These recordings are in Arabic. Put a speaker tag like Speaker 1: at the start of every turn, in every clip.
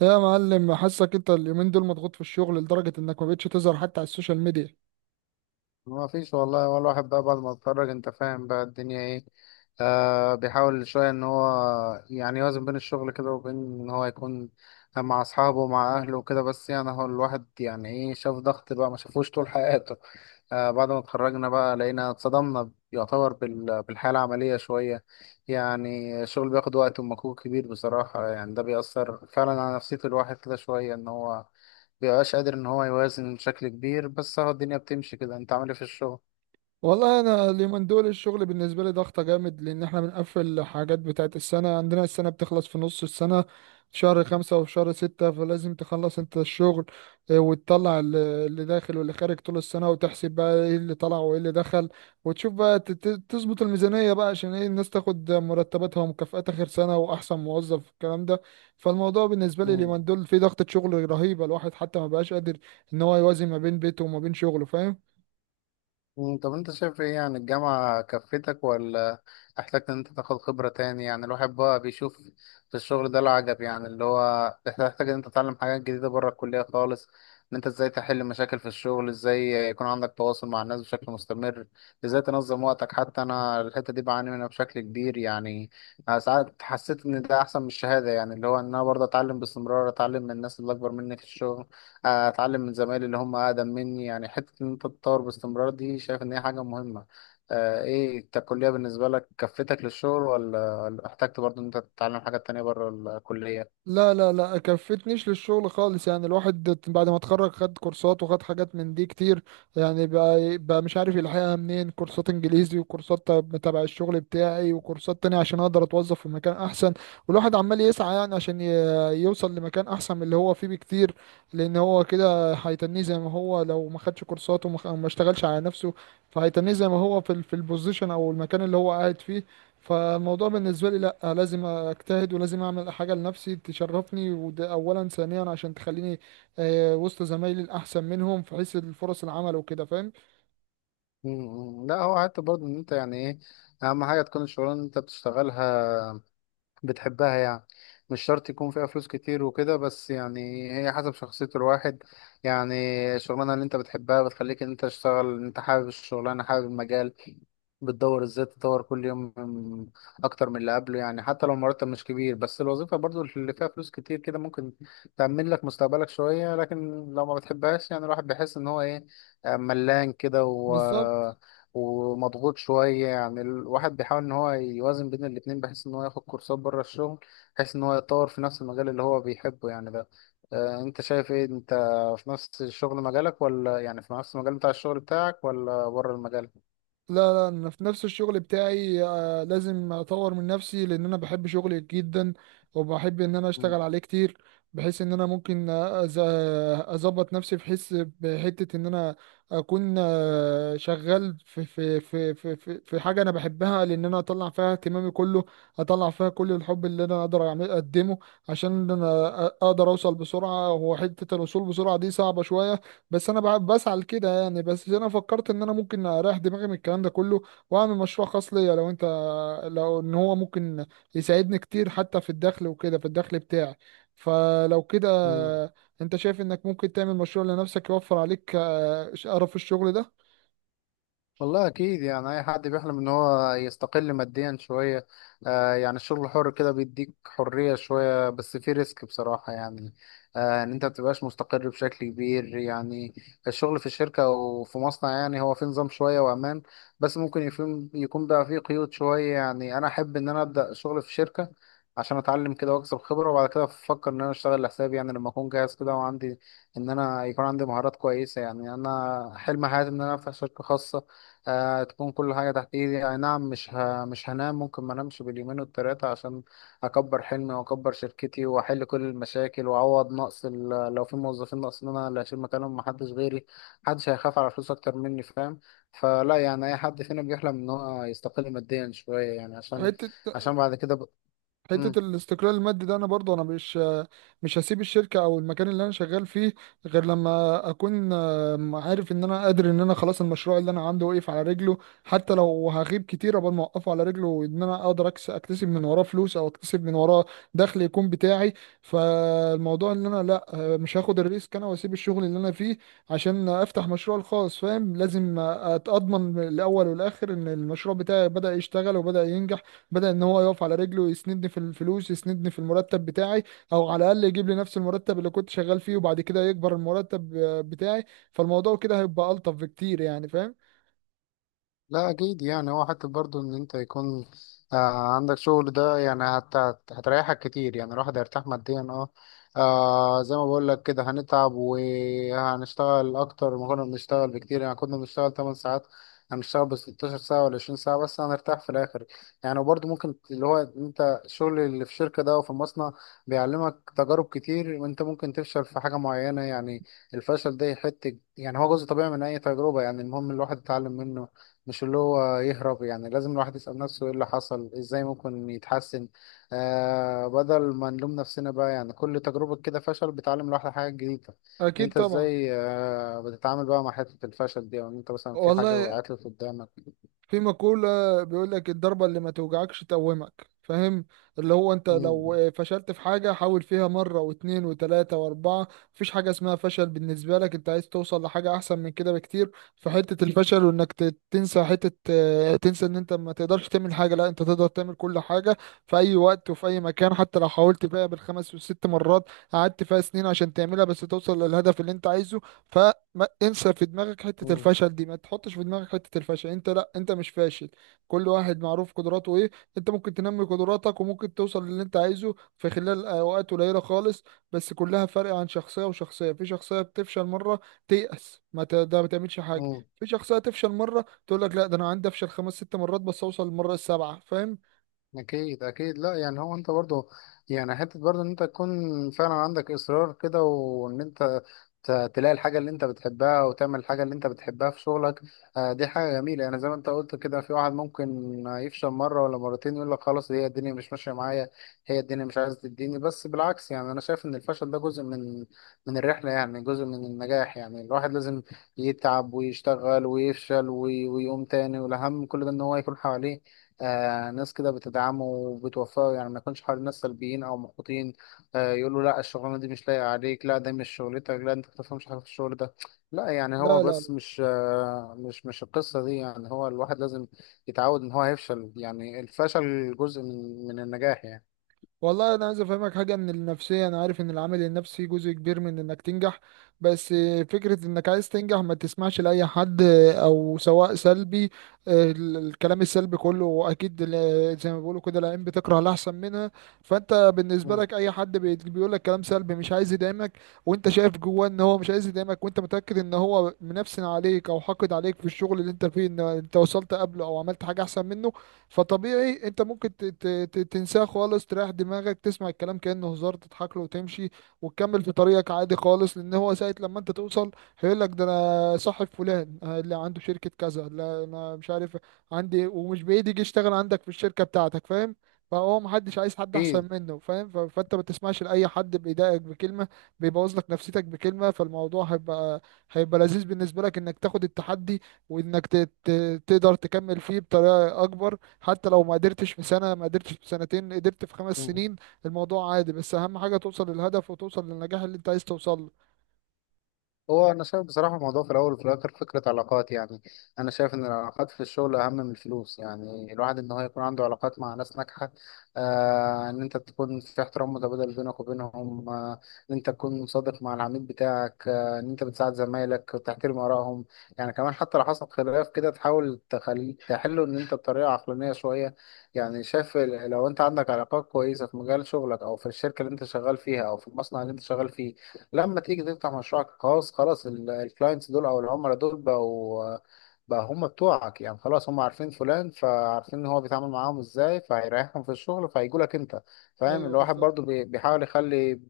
Speaker 1: يا معلم، حاسك انت اليومين دول مضغوط في الشغل لدرجة انك ما بقتش تظهر حتى على السوشيال ميديا.
Speaker 2: ما فيش والله، هو الواحد بقى بعد ما اتخرج انت فاهم بقى الدنيا ايه. آه، بيحاول شوية ان هو يعني يوازن بين الشغل كده وبين ان هو يكون مع اصحابه ومع اهله وكده، بس يعني هو الواحد يعني ايه، شاف ضغط بقى ما شافوش طول حياته. آه، بعد ما اتخرجنا بقى لقينا اتصدمنا يعتبر بالحياة العملية شوية. يعني الشغل بياخد وقت ومجهود كبير بصراحة، يعني ده بيأثر فعلا على نفسية الواحد كده شوية، إن هو مبيبقاش قادر إن هو يوازن بشكل كبير، بس هو الدنيا بتمشي كده. أنت عامل إيه في الشغل؟
Speaker 1: والله انا اليومين دول الشغل بالنسبه لي ضغطه جامد، لان احنا بنقفل حاجات بتاعه السنه. عندنا السنه بتخلص في نص السنه، في شهر خمسة وفي شهر ستة، فلازم تخلص انت الشغل. وتطلع اللي داخل واللي خارج طول السنة، وتحسب بقى ايه اللي طلع وايه اللي دخل، وتشوف بقى تظبط الميزانية بقى عشان ايه الناس تاخد مرتباتها ومكافآت آخر سنة وأحسن موظف الكلام ده. فالموضوع بالنسبة لي اليومين دول في ضغطة شغل رهيبة، الواحد حتى ما بقاش قادر ان هو يوازن ما بين بيته وما بين شغله، فاهم؟
Speaker 2: طب انت شايف ايه، يعني الجامعة كفتك ولا احتجت ان انت تاخد خبرة تاني؟ يعني الواحد بقى بيشوف في الشغل ده العجب، يعني اللي هو تحتاج ان انت تتعلم حاجات جديدة بره الكلية خالص، ان انت ازاي تحل مشاكل في الشغل، ازاي يكون عندك تواصل مع الناس بشكل مستمر، ازاي تنظم وقتك. حتى انا الحتة دي بعاني منها بشكل كبير يعني. أنا ساعات حسيت ان ده احسن من الشهادة، يعني اللي هو ان انا برضه اتعلم باستمرار، اتعلم من الناس اللي اكبر مني في الشغل، اتعلم من زمايلي اللي هم اقدم مني. يعني حته ان انت تتطور باستمرار دي شايف ان هي حاجه مهمه. آه، ايه أنت الكليه بالنسبه لك كفتك للشغل، ولا احتجت برضو ان انت تتعلم حاجات تانية بره الكليه؟
Speaker 1: لا لا لا، كفتنيش للشغل خالص. يعني الواحد بعد ما اتخرج خد كورسات وخد حاجات من دي كتير. يعني بقى مش عارف يلحقها منين، كورسات انجليزي وكورسات تبع الشغل بتاعي وكورسات تانية عشان اقدر اتوظف في مكان احسن. والواحد عمال يسعى يعني عشان يوصل لمكان احسن من اللي هو فيه بكتير. لان هو كده هيتنيه زي ما هو لو ما خدش كورسات وما ما اشتغلش على نفسه. فهيتنيه زي ما هو في في البوزيشن او المكان اللي هو قاعد فيه. فالموضوع بالنسبة لي لأ، لازم أجتهد ولازم أعمل حاجة لنفسي تشرفني، وده أولا. ثانيا عشان تخليني وسط زمايلي الأحسن منهم في حيث الفرص العمل وكده، فاهم؟
Speaker 2: مم، لا هو حتى برضو ان انت يعني ايه، اهم حاجه تكون الشغلانه اللي انت بتشتغلها بتحبها يعني. مش شرط يكون فيها فلوس كتير وكده، بس يعني هي حسب شخصية الواحد يعني. الشغلانة اللي انت بتحبها بتخليك ان انت تشتغل، انت حابب الشغلانة، حابب المجال، بتدور ازاي تطور كل يوم اكتر من اللي قبله. يعني حتى لو المرتب مش كبير، بس الوظيفة برضو اللي فيها فلوس كتير كده ممكن تأمن لك مستقبلك شوية، لكن لو ما بتحبهاش يعني الواحد بيحس ان هو ايه، آه، ملان كده
Speaker 1: بالظبط.
Speaker 2: ومضغوط شوية. يعني الواحد بيحاول إن هو يوازن بين الاتنين، بحيث إن هو ياخد كورسات بره الشغل، بحيث إن هو يتطور في نفس المجال اللي هو بيحبه يعني ده. آه، أنت شايف إيه أنت، في نفس الشغل مجالك، ولا يعني في نفس المجال بتاع الشغل بتاعك، ولا بره المجال؟
Speaker 1: لا لا، انا في نفس الشغل بتاعي. لازم اطور من نفسي لان انا بحب شغلي جدا. وبحب ان انا اشتغل عليه كتير، بحيث ان انا ممكن اظبط نفسي. بحس بحتة ان انا اكون شغال في حاجة انا بحبها، لان انا اطلع فيها اهتمامي كله. اطلع فيها كل الحب اللي انا اقدر اقدمه. عشان انا اقدر اوصل بسرعة، وحتة الوصول بسرعة دي صعبة شوية. بس انا بسعى لكده يعني، بس انا فكرت ان انا ممكن اريح دماغي من الكلام ده كله واعمل مشروع خاص ليا. لو ان هو ممكن يساعدني كتير حتى في الدخل وكده، في الدخل بتاعي. فلو كده،
Speaker 2: مم.
Speaker 1: انت شايف انك ممكن تعمل مشروع لنفسك يوفر عليك قرف الشغل ده؟
Speaker 2: والله اكيد يعني اي حد بيحلم ان هو يستقل ماديا شويه. آه، يعني الشغل الحر كده بيديك حريه شويه، بس في ريسك بصراحه. يعني آه، ان انت متبقاش مستقر بشكل كبير يعني. الشغل في الشركه او في مصنع يعني هو في نظام شويه وامان، بس ممكن يكون بقى فيه قيود شويه. يعني انا احب ان انا ابدا شغل في شركه عشان اتعلم كده واكسب خبره، وبعد كده افكر ان انا اشتغل لحسابي، يعني لما اكون جاهز كده وعندي ان انا يكون عندي مهارات كويسه. يعني انا حلم حياتي ان انا افتح شركه خاصه، آه، تكون كل حاجة تحت ايدي. اي نعم مش مش هنام، ممكن ما انامش باليومين والتلاتة عشان اكبر حلمي واكبر شركتي واحل كل المشاكل واعوض نقص لو في موظفين ناقصين انا اللي هشيل مكانهم، محدش غيري، محدش هيخاف على فلوس اكتر مني فاهم؟ فلا يعني اي حد فينا بيحلم ان هو يستقل ماديا شوية يعني، عشان
Speaker 1: حتة
Speaker 2: عشان بعد كده ب...
Speaker 1: حته الاستقلال المادي ده، انا برضه انا مش هسيب الشركه او المكان اللي انا شغال فيه غير لما اكون عارف ان انا قادر، ان انا خلاص المشروع اللي انا عامله واقف على رجله. حتى لو هغيب كتير قبل ما اوقفه على رجله، وان انا اقدر اكتسب من وراه فلوس او اكتسب من وراه دخل يكون بتاعي. فالموضوع ان انا لا، مش هاخد الريسك انا واسيب الشغل اللي انا فيه عشان افتح مشروع الخاص، فاهم؟ لازم اتضمن الاول والاخر ان المشروع بتاعي بدأ يشتغل وبدأ ينجح، بدأ ان هو يقف على رجله، يسندني في الفلوس، يسندني في المرتب بتاعي، او على الاقل يجيب لي نفس المرتب اللي كنت شغال فيه، وبعد كده يكبر المرتب بتاعي. فالموضوع كده هيبقى ألطف بكتير يعني، فاهم؟
Speaker 2: لا اكيد. يعني هو حتى برضو ان انت يكون آه عندك شغل ده، يعني هتريحك كتير، يعني الواحد هيرتاح ماديا اه. آه، زي ما بقول لك كده، هنتعب وهنشتغل اكتر ما كنا بنشتغل بكتير. يعني كنا بنشتغل 8 ساعات، هنشتغل ب 16 ساعة ولا 20 ساعة، بس هنرتاح في الاخر يعني. وبرضو ممكن اللي هو انت الشغل اللي في الشركة ده او في المصنع بيعلمك تجارب كتير. انت ممكن تفشل في حاجة معينة يعني، الفشل ده يحتك، يعني هو جزء طبيعي من اي تجربة. يعني المهم الواحد يتعلم منه مش اللي هو يهرب. يعني لازم الواحد يسأل نفسه ايه اللي حصل، ازاي ممكن يتحسن، آه، بدل ما نلوم نفسنا بقى. يعني كل تجربة كده فشل بتعلم الواحد حاجة جديدة.
Speaker 1: اكيد
Speaker 2: انت
Speaker 1: طبعا.
Speaker 2: ازاي آه بتتعامل بقى مع حتة الفشل دي، او ان انت مثلا في حاجة
Speaker 1: والله
Speaker 2: وقعت لك قدامك؟
Speaker 1: في مقولة بيقول لك: الضربة اللي ما توجعكش تقومك، فاهم؟ اللي هو انت لو
Speaker 2: مم.
Speaker 1: فشلت في حاجة، حاول فيها مرة واتنين وتلاتة واربعة. مفيش حاجة اسمها فشل بالنسبة لك، انت عايز توصل لحاجة احسن من كده بكتير، فحتة الفشل وانك تنسى حتة، تنسى ان انت ما تقدرش تعمل حاجة. لا انت تقدر تعمل كل حاجة، في اي وقت وفي اي مكان، حتى لو حاولت فيها بالخمس والست مرات، قعدت فيها سنين عشان تعملها، بس توصل للهدف اللي انت عايزه. ما انسى في دماغك حتة
Speaker 2: مم.
Speaker 1: الفشل دي، ما تحطش في دماغك حتة الفشل. انت لا، انت مش فاشل. كل واحد معروف قدراته ايه. انت ممكن تنمي قدراتك وممكن توصل للي انت عايزه في خلال اوقات قليلة خالص. بس كلها فرق عن شخصية وشخصية. في شخصية بتفشل مرة تيأس، ما ت... ده ما تعملش حاجة.
Speaker 2: مم.
Speaker 1: في شخصية تفشل مرة تقول لك: لا ده انا عندي افشل خمس ست مرات بس اوصل للمرة السابعة، فاهم؟
Speaker 2: اكيد اكيد. لا يعني هو انت برضو، يعني حته برضو ان انت تكون فعلا عندك اصرار كده، وان انت تلاقي الحاجه اللي انت بتحبها وتعمل الحاجه اللي انت بتحبها في شغلك، آه، دي حاجه جميله. يعني زي ما انت قلت كده، في واحد ممكن يفشل مره ولا مرتين يقول لك خلاص هي الدنيا مش ماشيه معايا، هي الدنيا مش عايزه تديني، بس بالعكس، يعني انا شايف ان الفشل ده جزء من الرحله، يعني جزء من النجاح. يعني الواحد لازم يتعب ويشتغل ويفشل ويقوم تاني، والاهم من كل ده ان هو يكون حواليه آه ناس كده بتدعمه وبتوفقه، يعني ما يكونش حوالين ناس سلبيين او محبطين، آه، يقولوا لا الشغلانه دي مش لايقه عليك، لا ده مش شغلتك، لا انت ما بتفهمش حاجه في الشغل ده. لا، يعني هو
Speaker 1: لا لا،
Speaker 2: بس مش آه مش القصه دي، يعني هو الواحد لازم يتعود ان هو هيفشل، يعني الفشل جزء من النجاح يعني.
Speaker 1: والله انا عايز افهمك حاجه. ان النفسيه، انا عارف ان العامل النفسي جزء كبير من انك تنجح، بس فكره انك عايز تنجح ما تسمعش لاي حد، او سواء سلبي، الكلام السلبي كله، اكيد زي ما بيقولوا كده، العين بتكره الاحسن منها. فانت بالنسبه
Speaker 2: مم.
Speaker 1: لك اي حد بيقول لك كلام سلبي مش عايز يدعمك، وانت شايف جواه ان هو مش عايز يدعمك، وانت متاكد ان هو منفسن عليك او حاقد عليك في الشغل اللي انت فيه، ان انت وصلت قبله او عملت حاجه احسن منه. فطبيعي انت ممكن تنساه خالص، تريح دماغك، تسمع الكلام كأنه هزار، تضحك له وتمشي وتكمل في طريقك عادي خالص. لان هو ساعة لما انت توصل هيقول لك: ده انا صاحب فلان اللي عنده شركة كذا، لا انا مش عارف عندي. ومش بعيد يجي يشتغل عندك في الشركة بتاعتك، فاهم؟ فهو محدش عايز حد
Speaker 2: اكيد.
Speaker 1: احسن منه، فاهم؟ فانت ما تسمعش لاي حد بيضايقك بكلمة، بيبوظ لك نفسيتك بكلمة. فالموضوع هيبقى لذيذ بالنسبة لك انك تاخد التحدي، وانك تقدر تكمل فيه بطريقة اكبر. حتى لو ما قدرتش في سنة، ما قدرتش في سنتين، قدرت في خمس
Speaker 2: مم.
Speaker 1: سنين الموضوع عادي. بس أهم حاجة توصل للهدف وتوصل للنجاح اللي أنت عايز توصل له.
Speaker 2: هو انا شايف بصراحه الموضوع في الاول وفي الاخر فكره علاقات. يعني انا شايف ان العلاقات في الشغل اهم من الفلوس، يعني الواحد ان هو يكون عنده علاقات مع ناس ناجحه، آه، ان انت تكون في احترام متبادل بينك وبينهم، آه، ان انت تكون صادق مع العميل بتاعك، آه، ان انت بتساعد زمايلك وتحترم ارائهم. يعني كمان حتى لو حصل خلاف كده تحاول تخلي تحله ان انت بطريقه عقلانيه شويه. يعني شايف لو انت عندك علاقات كويسه في مجال شغلك او في الشركه اللي انت شغال فيها او في المصنع اللي انت شغال فيه، لما تيجي تفتح مشروعك الخاص خلاص الكلاينتس دول او العملاء دول بقوا بقى هم بتوعك. يعني خلاص هم عارفين فلان، فعارفين ان هو بيتعامل معاهم ازاي، فهيريحهم في الشغل، فهيجوا لك انت فاهم.
Speaker 1: أيوه،
Speaker 2: الواحد برضو
Speaker 1: بالظبط.
Speaker 2: بيحاول يخلي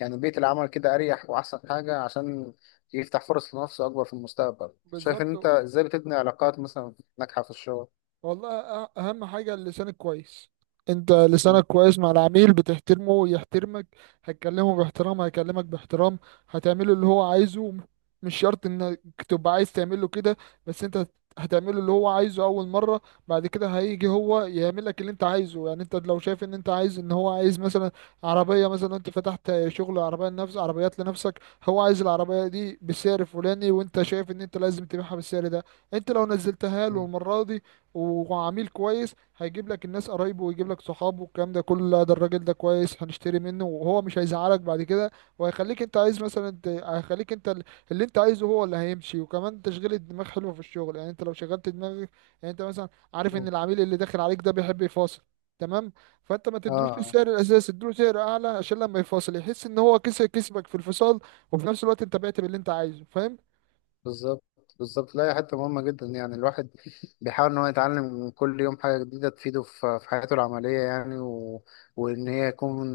Speaker 2: يعني بيئة العمل كده اريح واحسن حاجة عشان يفتح فرص لنفسه اكبر في المستقبل. شايف ان
Speaker 1: بالظبط،
Speaker 2: انت ازاي بتبني علاقات مثلا ناجحة في الشغل؟
Speaker 1: والله اهم حاجة لسانك كويس. انت لسانك
Speaker 2: مم.
Speaker 1: كويس مع العميل، بتحترمه ويحترمك، هتكلمه باحترام هيكلمك باحترام، هتعمله اللي هو عايزه. مش شرط انك تبقى عايز تعمله كده، بس انت هتعمله اللي هو عايزه اول مرة. بعد كده هيجي هو يعمل لك اللي انت عايزه. يعني انت لو شايف ان انت عايز، ان هو عايز مثلا عربية، مثلا انت فتحت شغل عربية لنفس، عربيات لنفسك، هو عايز العربية دي بالسعر الفلاني وانت شايف ان انت لازم تبيعها بالسعر ده. انت لو نزلتها له
Speaker 2: مم.
Speaker 1: المرة دي وعميل كويس، هيجيب لك الناس قرايبه ويجيب لك صحابه والكلام ده كله: لا ده الراجل ده كويس هنشتري منه، وهو مش هيزعلك بعد كده. وهيخليك انت عايز مثلا هيخليك انت اللي انت عايزه هو اللي هيمشي. وكمان تشغيل الدماغ حلو في الشغل، يعني انت لو شغلت دماغك، يعني انت مثلا عارف
Speaker 2: مم.
Speaker 1: ان العميل اللي داخل عليك ده بيحب يفاصل، تمام؟ فانت ما تدلوش
Speaker 2: اه.
Speaker 1: السعر الاساسي، اديله سعر اعلى عشان لما يفاصل يحس ان هو كسب، كسبك في الفصال، وفي نفس الوقت انت بعت باللي انت عايزه، فاهم؟
Speaker 2: بالظبط. بالظبط. لا هي حتة مهمة جدا، يعني الواحد بيحاول إن هو يتعلم كل يوم حاجة جديدة تفيده في في حياته العملية يعني، وإن هي يكون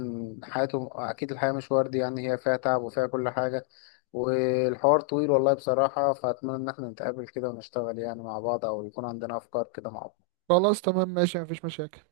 Speaker 2: حياته. أكيد الحياة مش وردي، يعني هي فيها تعب وفيها كل حاجة، والحوار طويل والله بصراحة. فأتمنى إن احنا نتقابل كده ونشتغل يعني مع بعض، أو يكون عندنا أفكار كده مع بعض.
Speaker 1: خلاص تمام، ماشي، مفيش مشاكل.